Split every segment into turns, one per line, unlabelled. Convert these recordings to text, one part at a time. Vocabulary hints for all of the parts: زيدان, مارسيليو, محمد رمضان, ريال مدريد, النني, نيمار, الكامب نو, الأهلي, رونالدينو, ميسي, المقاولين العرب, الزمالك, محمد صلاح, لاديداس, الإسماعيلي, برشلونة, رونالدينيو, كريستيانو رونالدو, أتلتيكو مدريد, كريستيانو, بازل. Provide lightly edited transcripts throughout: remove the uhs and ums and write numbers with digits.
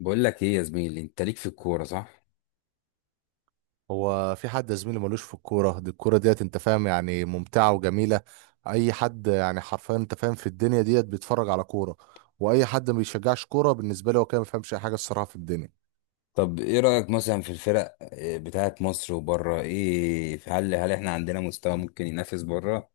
بقول لك ايه يا زميلي، انت ليك في الكوره صح؟
هو في حد يا زميلي ملوش في الكورة دي؟ الكورة ديت انت فاهم يعني ممتعة وجميلة. اي حد يعني حرفيا انت فاهم في الدنيا ديت بيتفرج على كورة. واي حد ما بيشجعش كورة بالنسبة لي هو كده ما بيفهمش اي حاجة الصراحة في الدنيا.
طب ايه رايك مثلا في الفرق بتاعه مصر وبره؟ ايه، هل احنا عندنا مستوى ممكن ينافس بره،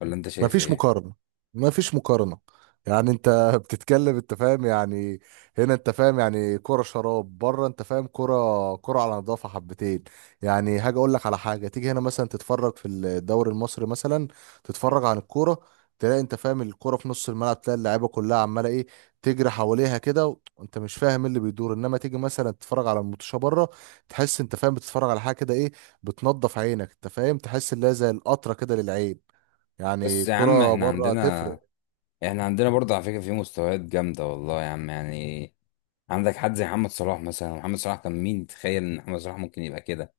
ولا انت
ما
شايف
فيش
ايه؟
مقارنة. ما فيش مقارنة. يعني انت بتتكلم انت فاهم يعني. هنا انت فاهم يعني كرة شراب، بره انت فاهم كرة، كرة على نظافة حبتين. يعني هاجي اقول لك على حاجة، تيجي هنا مثلا تتفرج في الدوري المصري مثلا، تتفرج عن الكورة، تلاقي انت فاهم الكرة في نص الملعب، تلاقي اللعيبة كلها عمالة ايه، تجري حواليها كده وانت مش فاهم ايه اللي بيدور. انما تيجي مثلا تتفرج على الماتشة بره، تحس انت فاهم بتتفرج على حاجة كده ايه، بتنضف عينك انت فاهم، تحس اللي هي زي القطرة كده للعين. يعني
بس يا عم
كرة
احنا
بره
عندنا،
تفرق.
احنا عندنا برضه على فكره في مستويات جامده والله يا عم. يعني عندك حد زي محمد صلاح مثلا، محمد صلاح كان مين؟ تخيل ان محمد صلاح ممكن يبقى كده،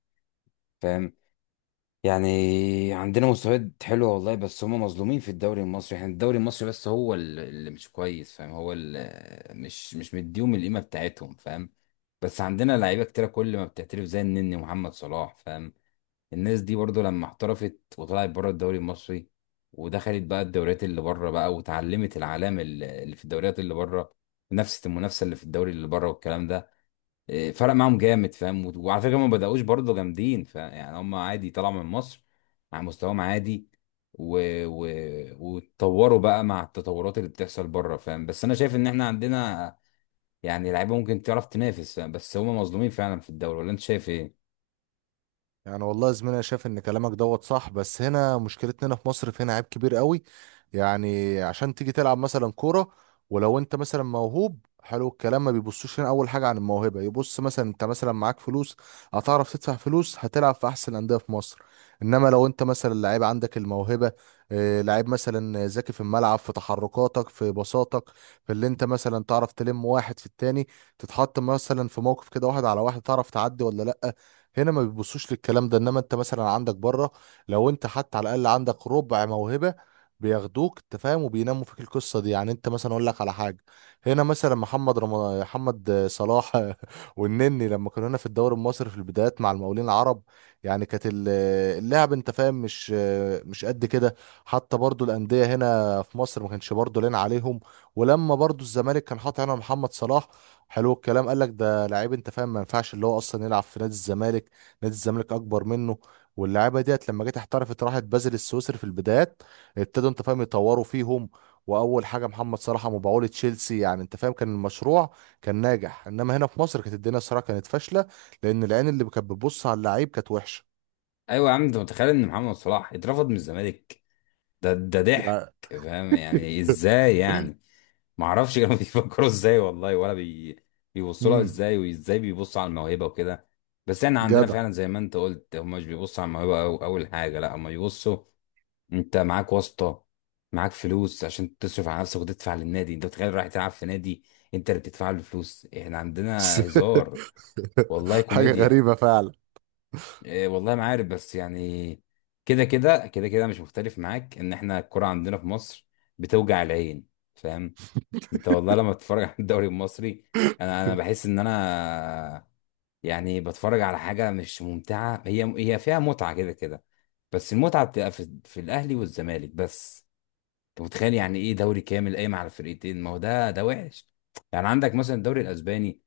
فاهم يعني. عندنا مستويات حلوه والله، بس هم مظلومين في الدوري المصري، يعني الدوري المصري بس هو اللي مش كويس، فاهم؟ هو اللي مش مديهم القيمه بتاعتهم، فاهم؟ بس عندنا لعيبه كتيره كل ما بتعترف زي النني محمد صلاح، فاهم؟ الناس دي برضو لما احترفت وطلعت بره الدوري المصري، ودخلت بقى الدوريات اللي بره بقى، وتعلمت العلام اللي في الدوريات اللي بره، نفس المنافسه اللي في الدوري اللي بره والكلام ده، فرق معاهم جامد، فاهم؟ وعلى فكره هم ما بداوش برضه جامدين، فيعني هم عادي طلعوا من مصر على مستواهم عادي، و... و... واتطوروا بقى مع التطورات اللي بتحصل بره، فاهم؟ بس انا شايف ان احنا عندنا يعني لعيبه ممكن تعرف تنافس، فاهم؟ بس هم مظلومين فعلا في الدوري، ولا انت شايف ايه؟
يعني والله يا زميلي انا شايف ان كلامك دوت صح، بس هنا مشكلتنا هنا في مصر فينا عيب كبير قوي. يعني عشان تيجي تلعب مثلا كوره ولو انت مثلا موهوب حلو الكلام، ما بيبصوش هنا اول حاجه عن الموهبه. يبص مثلا انت مثلا معاك فلوس، هتعرف تدفع فلوس، هتلعب في احسن الانديه في مصر. انما لو انت مثلا لعيب عندك الموهبه، لعيب مثلا ذكي في الملعب، في تحركاتك، في بساطك، في اللي انت مثلا تعرف تلم واحد في التاني، تتحط مثلا في موقف كده واحد على واحد تعرف تعدي ولا لا، هنا ما بيبصوش للكلام ده. انما انت مثلا عندك بره، لو انت حتى على الاقل عندك ربع موهبه، بياخدوك انت فاهم وبيناموا فيك القصه دي. يعني انت مثلا اقول لك على حاجه، هنا مثلا محمد رمضان، محمد صلاح والنني، لما كانوا هنا في الدوري المصري في البدايات مع المقاولين العرب، يعني كانت اللعب انت فاهم مش، مش قد كده. حتى برضو الانديه هنا في مصر ما كانش برضو لنا عليهم. ولما برضو الزمالك كان حاطط هنا محمد صلاح، حلو الكلام قال لك ده لعيب انت فاهم ما ينفعش اللي هو اصلا يلعب في نادي الزمالك، نادي الزمالك اكبر منه. واللعيبه ديت لما جت احترفت، راحت بازل السويسري في البدايات، ابتدوا انت فاهم يطوروا فيهم، واول حاجه محمد صلاح مبيعوه لتشيلسي. يعني انت فاهم كان المشروع كان ناجح، انما هنا في مصر كانت الدنيا الصراحه كانت فاشله، لان العين اللي كانت بتبص على اللعيب كانت وحشه.
ايوه يا عم، انت متخيل ان محمد صلاح اترفض من الزمالك؟ ده ضحك،
يعني
فاهم يعني؟ ازاي يعني؟ ما اعرفش كانوا بيفكروا ازاي والله، بيبصوا لها
امم
ازاي، وازاي بيبصوا على الموهبه وكده. بس احنا عندنا
جدع.
فعلا زي ما انت قلت، هم مش بيبصوا على الموهبه أو اول حاجه، لا هم بيبصوا انت معاك واسطه، معاك فلوس عشان تصرف على نفسك وتدفع للنادي. انت متخيل رايح تلعب في نادي انت اللي بتدفع له فلوس؟ احنا عندنا هزار، والله
حاجه
كوميديا.
غريبه فعلا.
إيه والله ما عارف، بس يعني كده مش مختلف معاك ان احنا الكرة عندنا في مصر بتوجع العين، فاهم؟ انت والله لما بتتفرج على الدوري المصري، انا بحس ان انا يعني بتفرج على حاجه مش ممتعه، هي فيها متعه كده كده، بس المتعه بتبقى في الاهلي والزمالك بس. انت متخيل يعني ايه دوري كامل قايم على فرقتين؟ ما هو ده وحش. يعني عندك مثلا الدوري الاسباني،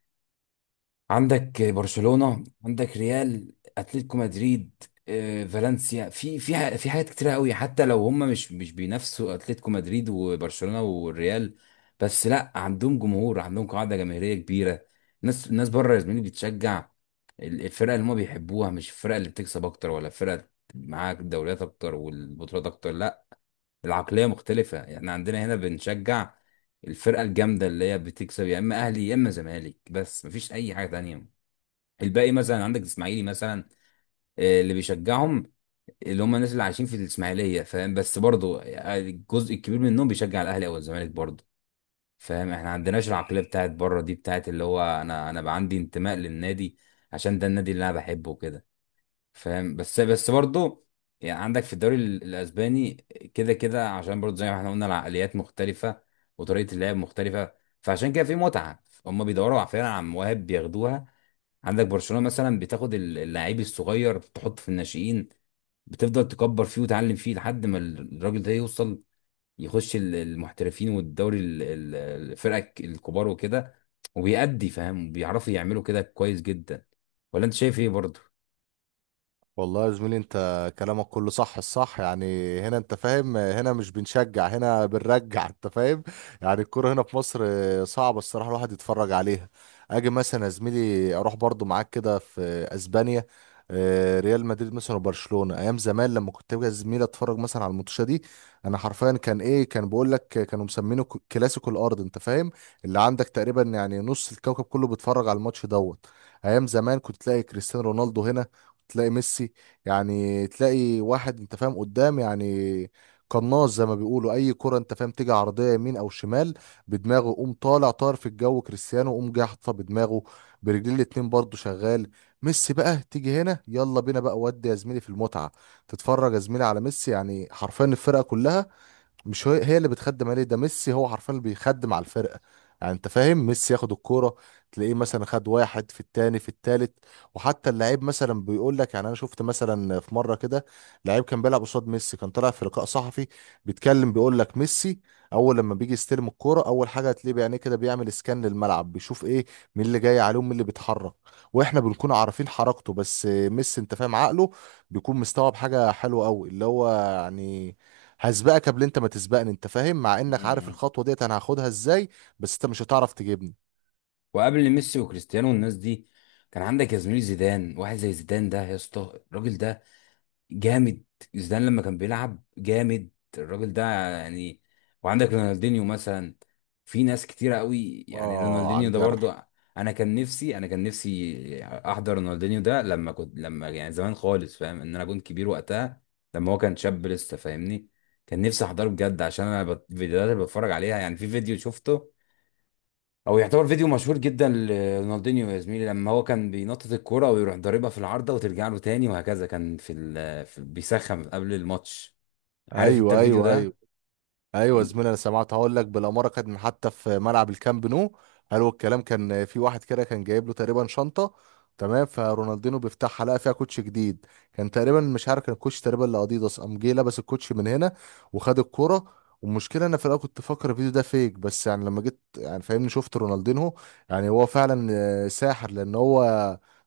عندك برشلونة، عندك ريال، اتلتيكو مدريد، فالنسيا، في حاجات كتيرة قوي، حتى لو هم مش بينافسوا اتلتيكو مدريد وبرشلونة والريال، بس لا، عندهم جمهور، عندهم قاعدة جماهيرية كبيرة. الناس بره يا زميلي بتشجع الفرقة اللي هم بيحبوها، مش الفرقة اللي بتكسب اكتر، ولا الفرقة معاك الدوريات اكتر والبطولات اكتر، لا. العقلية مختلفة. احنا عندنا هنا بنشجع الفرقة الجامدة اللي هي بتكسب، يا اما اهلي يا اما زمالك، بس مفيش اي حاجة تانية. الباقي مثلا عندك الاسماعيلي مثلا، اللي بيشجعهم اللي هم الناس اللي عايشين في الاسماعيليه، فاهم؟ بس برضه الجزء الكبير منهم بيشجع الاهلي او الزمالك برضه، فاهم؟ احنا ما عندناش العقليه بتاعت بره دي، بتاعت اللي هو انا، بقى عندي انتماء للنادي عشان ده النادي اللي انا بحبه وكده، فاهم؟ بس برضه يعني عندك في الدوري الاسباني كده كده، عشان برضه زي ما احنا قلنا العقليات مختلفه وطريقه اللعب مختلفه، فعشان كده في متعه. هم بيدوروا فعلا على مواهب بياخدوها. عندك برشلونة مثلا بتاخد اللعيب الصغير تحطه في الناشئين، بتفضل تكبر فيه وتعلم فيه لحد ما الراجل ده يوصل يخش المحترفين والدوري الفرق الكبار وكده وبيأدي، فاهم؟ بيعرفوا يعملوا كده كويس جدا، ولا انت شايف ايه برضه؟
والله يا زميلي انت كلامك كله صح، الصح يعني هنا انت فاهم، هنا مش بنشجع، هنا بنرجع انت فاهم. يعني الكوره هنا في مصر صعبة الصراحة الواحد يتفرج عليها. اجي مثلا يا زميلي اروح برضو معاك كده في اسبانيا، اه، ريال مدريد مثلا وبرشلونة، ايام زمان لما كنت باجي يا زميلي اتفرج مثلا على الماتشات دي، انا حرفيا كان ايه كان بقول لك كانوا مسمينه كلاسيكو الارض انت فاهم، اللي عندك تقريبا يعني نص الكوكب كله بيتفرج على الماتش دوت. ايام زمان كنت تلاقي كريستيانو رونالدو هنا، تلاقي ميسي، يعني تلاقي واحد انت فاهم قدام، يعني قناص زي ما بيقولوا، اي كرة انت فاهم تيجي عرضية يمين او شمال بدماغه يقوم طالع طار في الجو كريستيانو يقوم جاي حاططها بدماغه، برجلين الاتنين برضه شغال. ميسي بقى تيجي هنا يلا بينا بقى، ودي يا زميلي في المتعة. تتفرج يا زميلي على ميسي يعني حرفيا الفرقة كلها مش هي اللي بتخدم عليه، ده ميسي هو حرفيا اللي بيخدم على الفرقه. يعني انت فاهم ميسي ياخد الكوره، تلاقيه مثلا خد واحد في التاني في التالت. وحتى اللعيب مثلا بيقول لك، يعني انا شفت مثلا في مره كده لعيب كان بيلعب قصاد ميسي، كان طالع في لقاء صحفي بيتكلم، بيقول لك ميسي اول لما بيجي يستلم الكوره اول حاجه هتلاقيه بعينيه كده بيعمل اسكان للملعب، بيشوف ايه، مين اللي جاي عليهم، مين اللي بيتحرك. واحنا بنكون عارفين حركته، بس ميسي انت فاهم عقله بيكون مستوعب حاجه حلوه قوي، اللي هو يعني هسبقك قبل انت ما تسبقني انت فاهم، مع انك عارف
مم.
الخطوه ديت انا هاخدها ازاي، بس انت مش هتعرف تجيبني.
وقبل ميسي وكريستيانو والناس دي، كان عندك يا زميلي زيدان. واحد زي زيدان ده يا اسطى، الراجل ده جامد. زيدان لما كان بيلعب جامد الراجل ده يعني. وعندك رونالدينيو مثلا، في ناس كتيرة قوي يعني،
اه، على
رونالدينيو ده
الجرح.
برضه. انا كان نفسي احضر رونالدينيو ده، لما كنت لما يعني زمان خالص، فاهم ان انا كنت كبير وقتها لما هو كان شاب لسه، فاهمني؟ كان نفسي احضره بجد، عشان انا الفيديوهات اللي بتفرج عليها، يعني في فيديو شفته او يعتبر فيديو مشهور جدا لرونالدينيو يا زميلي، لما هو كان بينطط الكوره ويروح ضاربها في العارضه وترجع له تاني وهكذا، كان في بيسخن قبل الماتش. عارف انت
ايوه،
الفيديو
ايوه، ايوه.
ده؟
ايوه يا
إن-
زميلي انا سمعت، هقول لك بالاماره كانت من حتى في ملعب الكامب نو. قالوا الكلام كان في واحد كده كان جايب له تقريبا شنطه، تمام، فرونالدينو بيفتحها لقى فيها كوتش جديد. كان تقريبا مش عارف كان الكوتش تقريبا لاديداس، قام جه لبس الكوتش من هنا وخد الكوره. والمشكله انا في الاول كنت فاكر الفيديو ده فيك، بس يعني لما جيت يعني فاهمني شفت رونالدينو، يعني هو فعلا ساحر، لان هو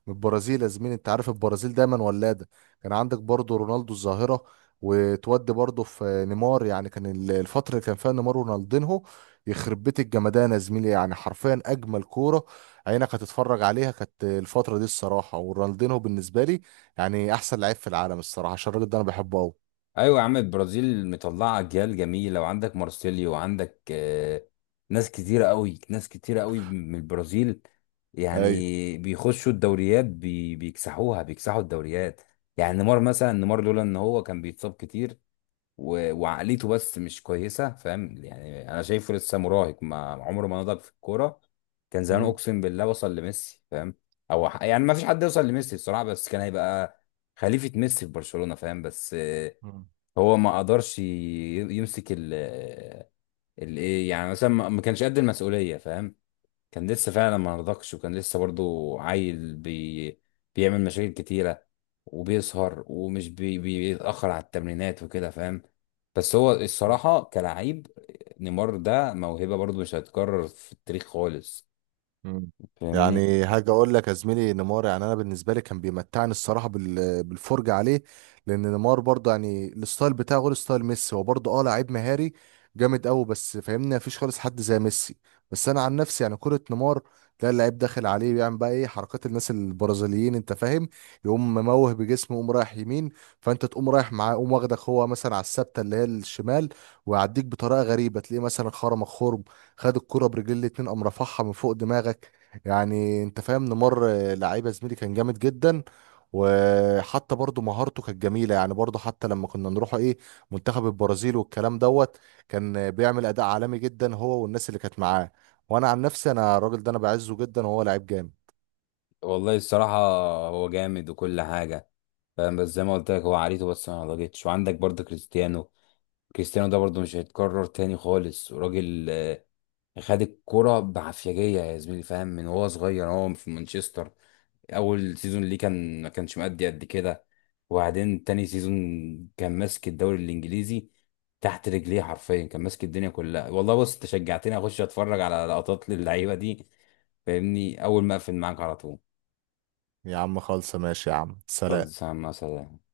من البرازيل يا زميلي، انت عارف البرازيل دايما ولاده. كان عندك برضه رونالدو الظاهره، وتودي برضه في نيمار. يعني كان الفترة اللي كان فيها نيمار ورونالدينهو، يخرب بيت الجمدان يا زميلي، يعني حرفيا أجمل كورة عينك هتتفرج عليها كانت الفترة دي الصراحة. ورونالدينهو بالنسبة لي يعني أحسن لعيب في العالم الصراحة، عشان الراجل ده أنا بحبه أوي.
ايوه يا عم، البرازيل مطلعه اجيال جميله، وعندك مارسيليو، وعندك ناس كتيره قوي، ناس كتيره قوي من البرازيل. يعني
أيوه.
بيخشوا الدوريات بيكسحوها، بيكسحوا الدوريات. يعني نيمار مثلا، نيمار لولا ان هو كان بيتصاب كتير وعقليته بس مش كويسه، فاهم يعني؟ انا شايفه لسه مراهق، ما عمره ما نضج في الكوره، كان زمان
مم.
اقسم بالله وصل لميسي، فاهم؟ او يعني ما فيش حد يوصل لميسي بصراحه، بس كان هيبقى خليفه ميسي في برشلونه، فاهم؟ بس هو ما قدرش يمسك ال الايه، يعني مثلا ما كانش قد المسؤوليه، فاهم؟ كان لسه فعلا ما نضجش، وكان لسه برضو عيل بيعمل مشاكل كتيرة، وبيسهر ومش بيتأخر على التمرينات وكده، فاهم؟ بس هو
مم.
الصراحة كلاعب، نيمار ده موهبة برضو مش هتتكرر في التاريخ خالص،
مم.
فاهمني؟
يعني هاجي اقول لك يا زميلي نيمار يعني انا بالنسبه لي كان بيمتعني الصراحه بالفرجه عليه، لان نيمار برضه يعني الستايل بتاعه غير ستايل ميسي، هو برضه اه لعيب مهاري جامد قوي، بس فاهمني مفيش خالص حد زي ميسي. بس انا عن نفسي يعني كره نيمار، تلاقي اللعيب داخل عليه بيعمل بقى ايه حركات الناس البرازيليين انت فاهم، يقوم مموه بجسمه يقوم رايح يمين فانت تقوم رايح معاه، يقوم واخدك هو مثلا على الثابته اللي هي الشمال، ويعديك بطريقه غريبه. تلاقيه مثلا خرمك خرم، خد الكرة برجل الاتنين قام رفعها من فوق دماغك. يعني انت فاهم نمر لعيبة زميلي كان جامد جدا. وحتى برضو مهارته كانت جميلة، يعني برضو حتى لما كنا نروح ايه منتخب البرازيل والكلام دوت، كان بيعمل أداء عالمي جدا هو والناس اللي كانت معاه. وانا عن نفسي انا الراجل ده انا بعزه جدا، وهو لعيب جامد.
والله الصراحة هو جامد وكل حاجة، فاهم؟ بس زي ما قلت لك هو عريته بس ما نضجتش. وعندك برضو كريستيانو. كريستيانو ده برضو مش هيتكرر تاني خالص. وراجل خد الكرة بعفيجية يا زميلي، فاهم؟ من وهو صغير هو في مانشستر، أول سيزون ليه كان ما كانش مأدي قد كده، وبعدين تاني سيزون كان ماسك الدوري الإنجليزي تحت رجليه حرفيا، كان ماسك الدنيا كلها والله. بص، أنت شجعتني أخش أتفرج على لقطات للعيبة دي، فاهمني؟ أول ما أقفل معاك على طول.
يا عم خالصة، ماشي يا عم، سلام.
خلاص يا عم، سلام.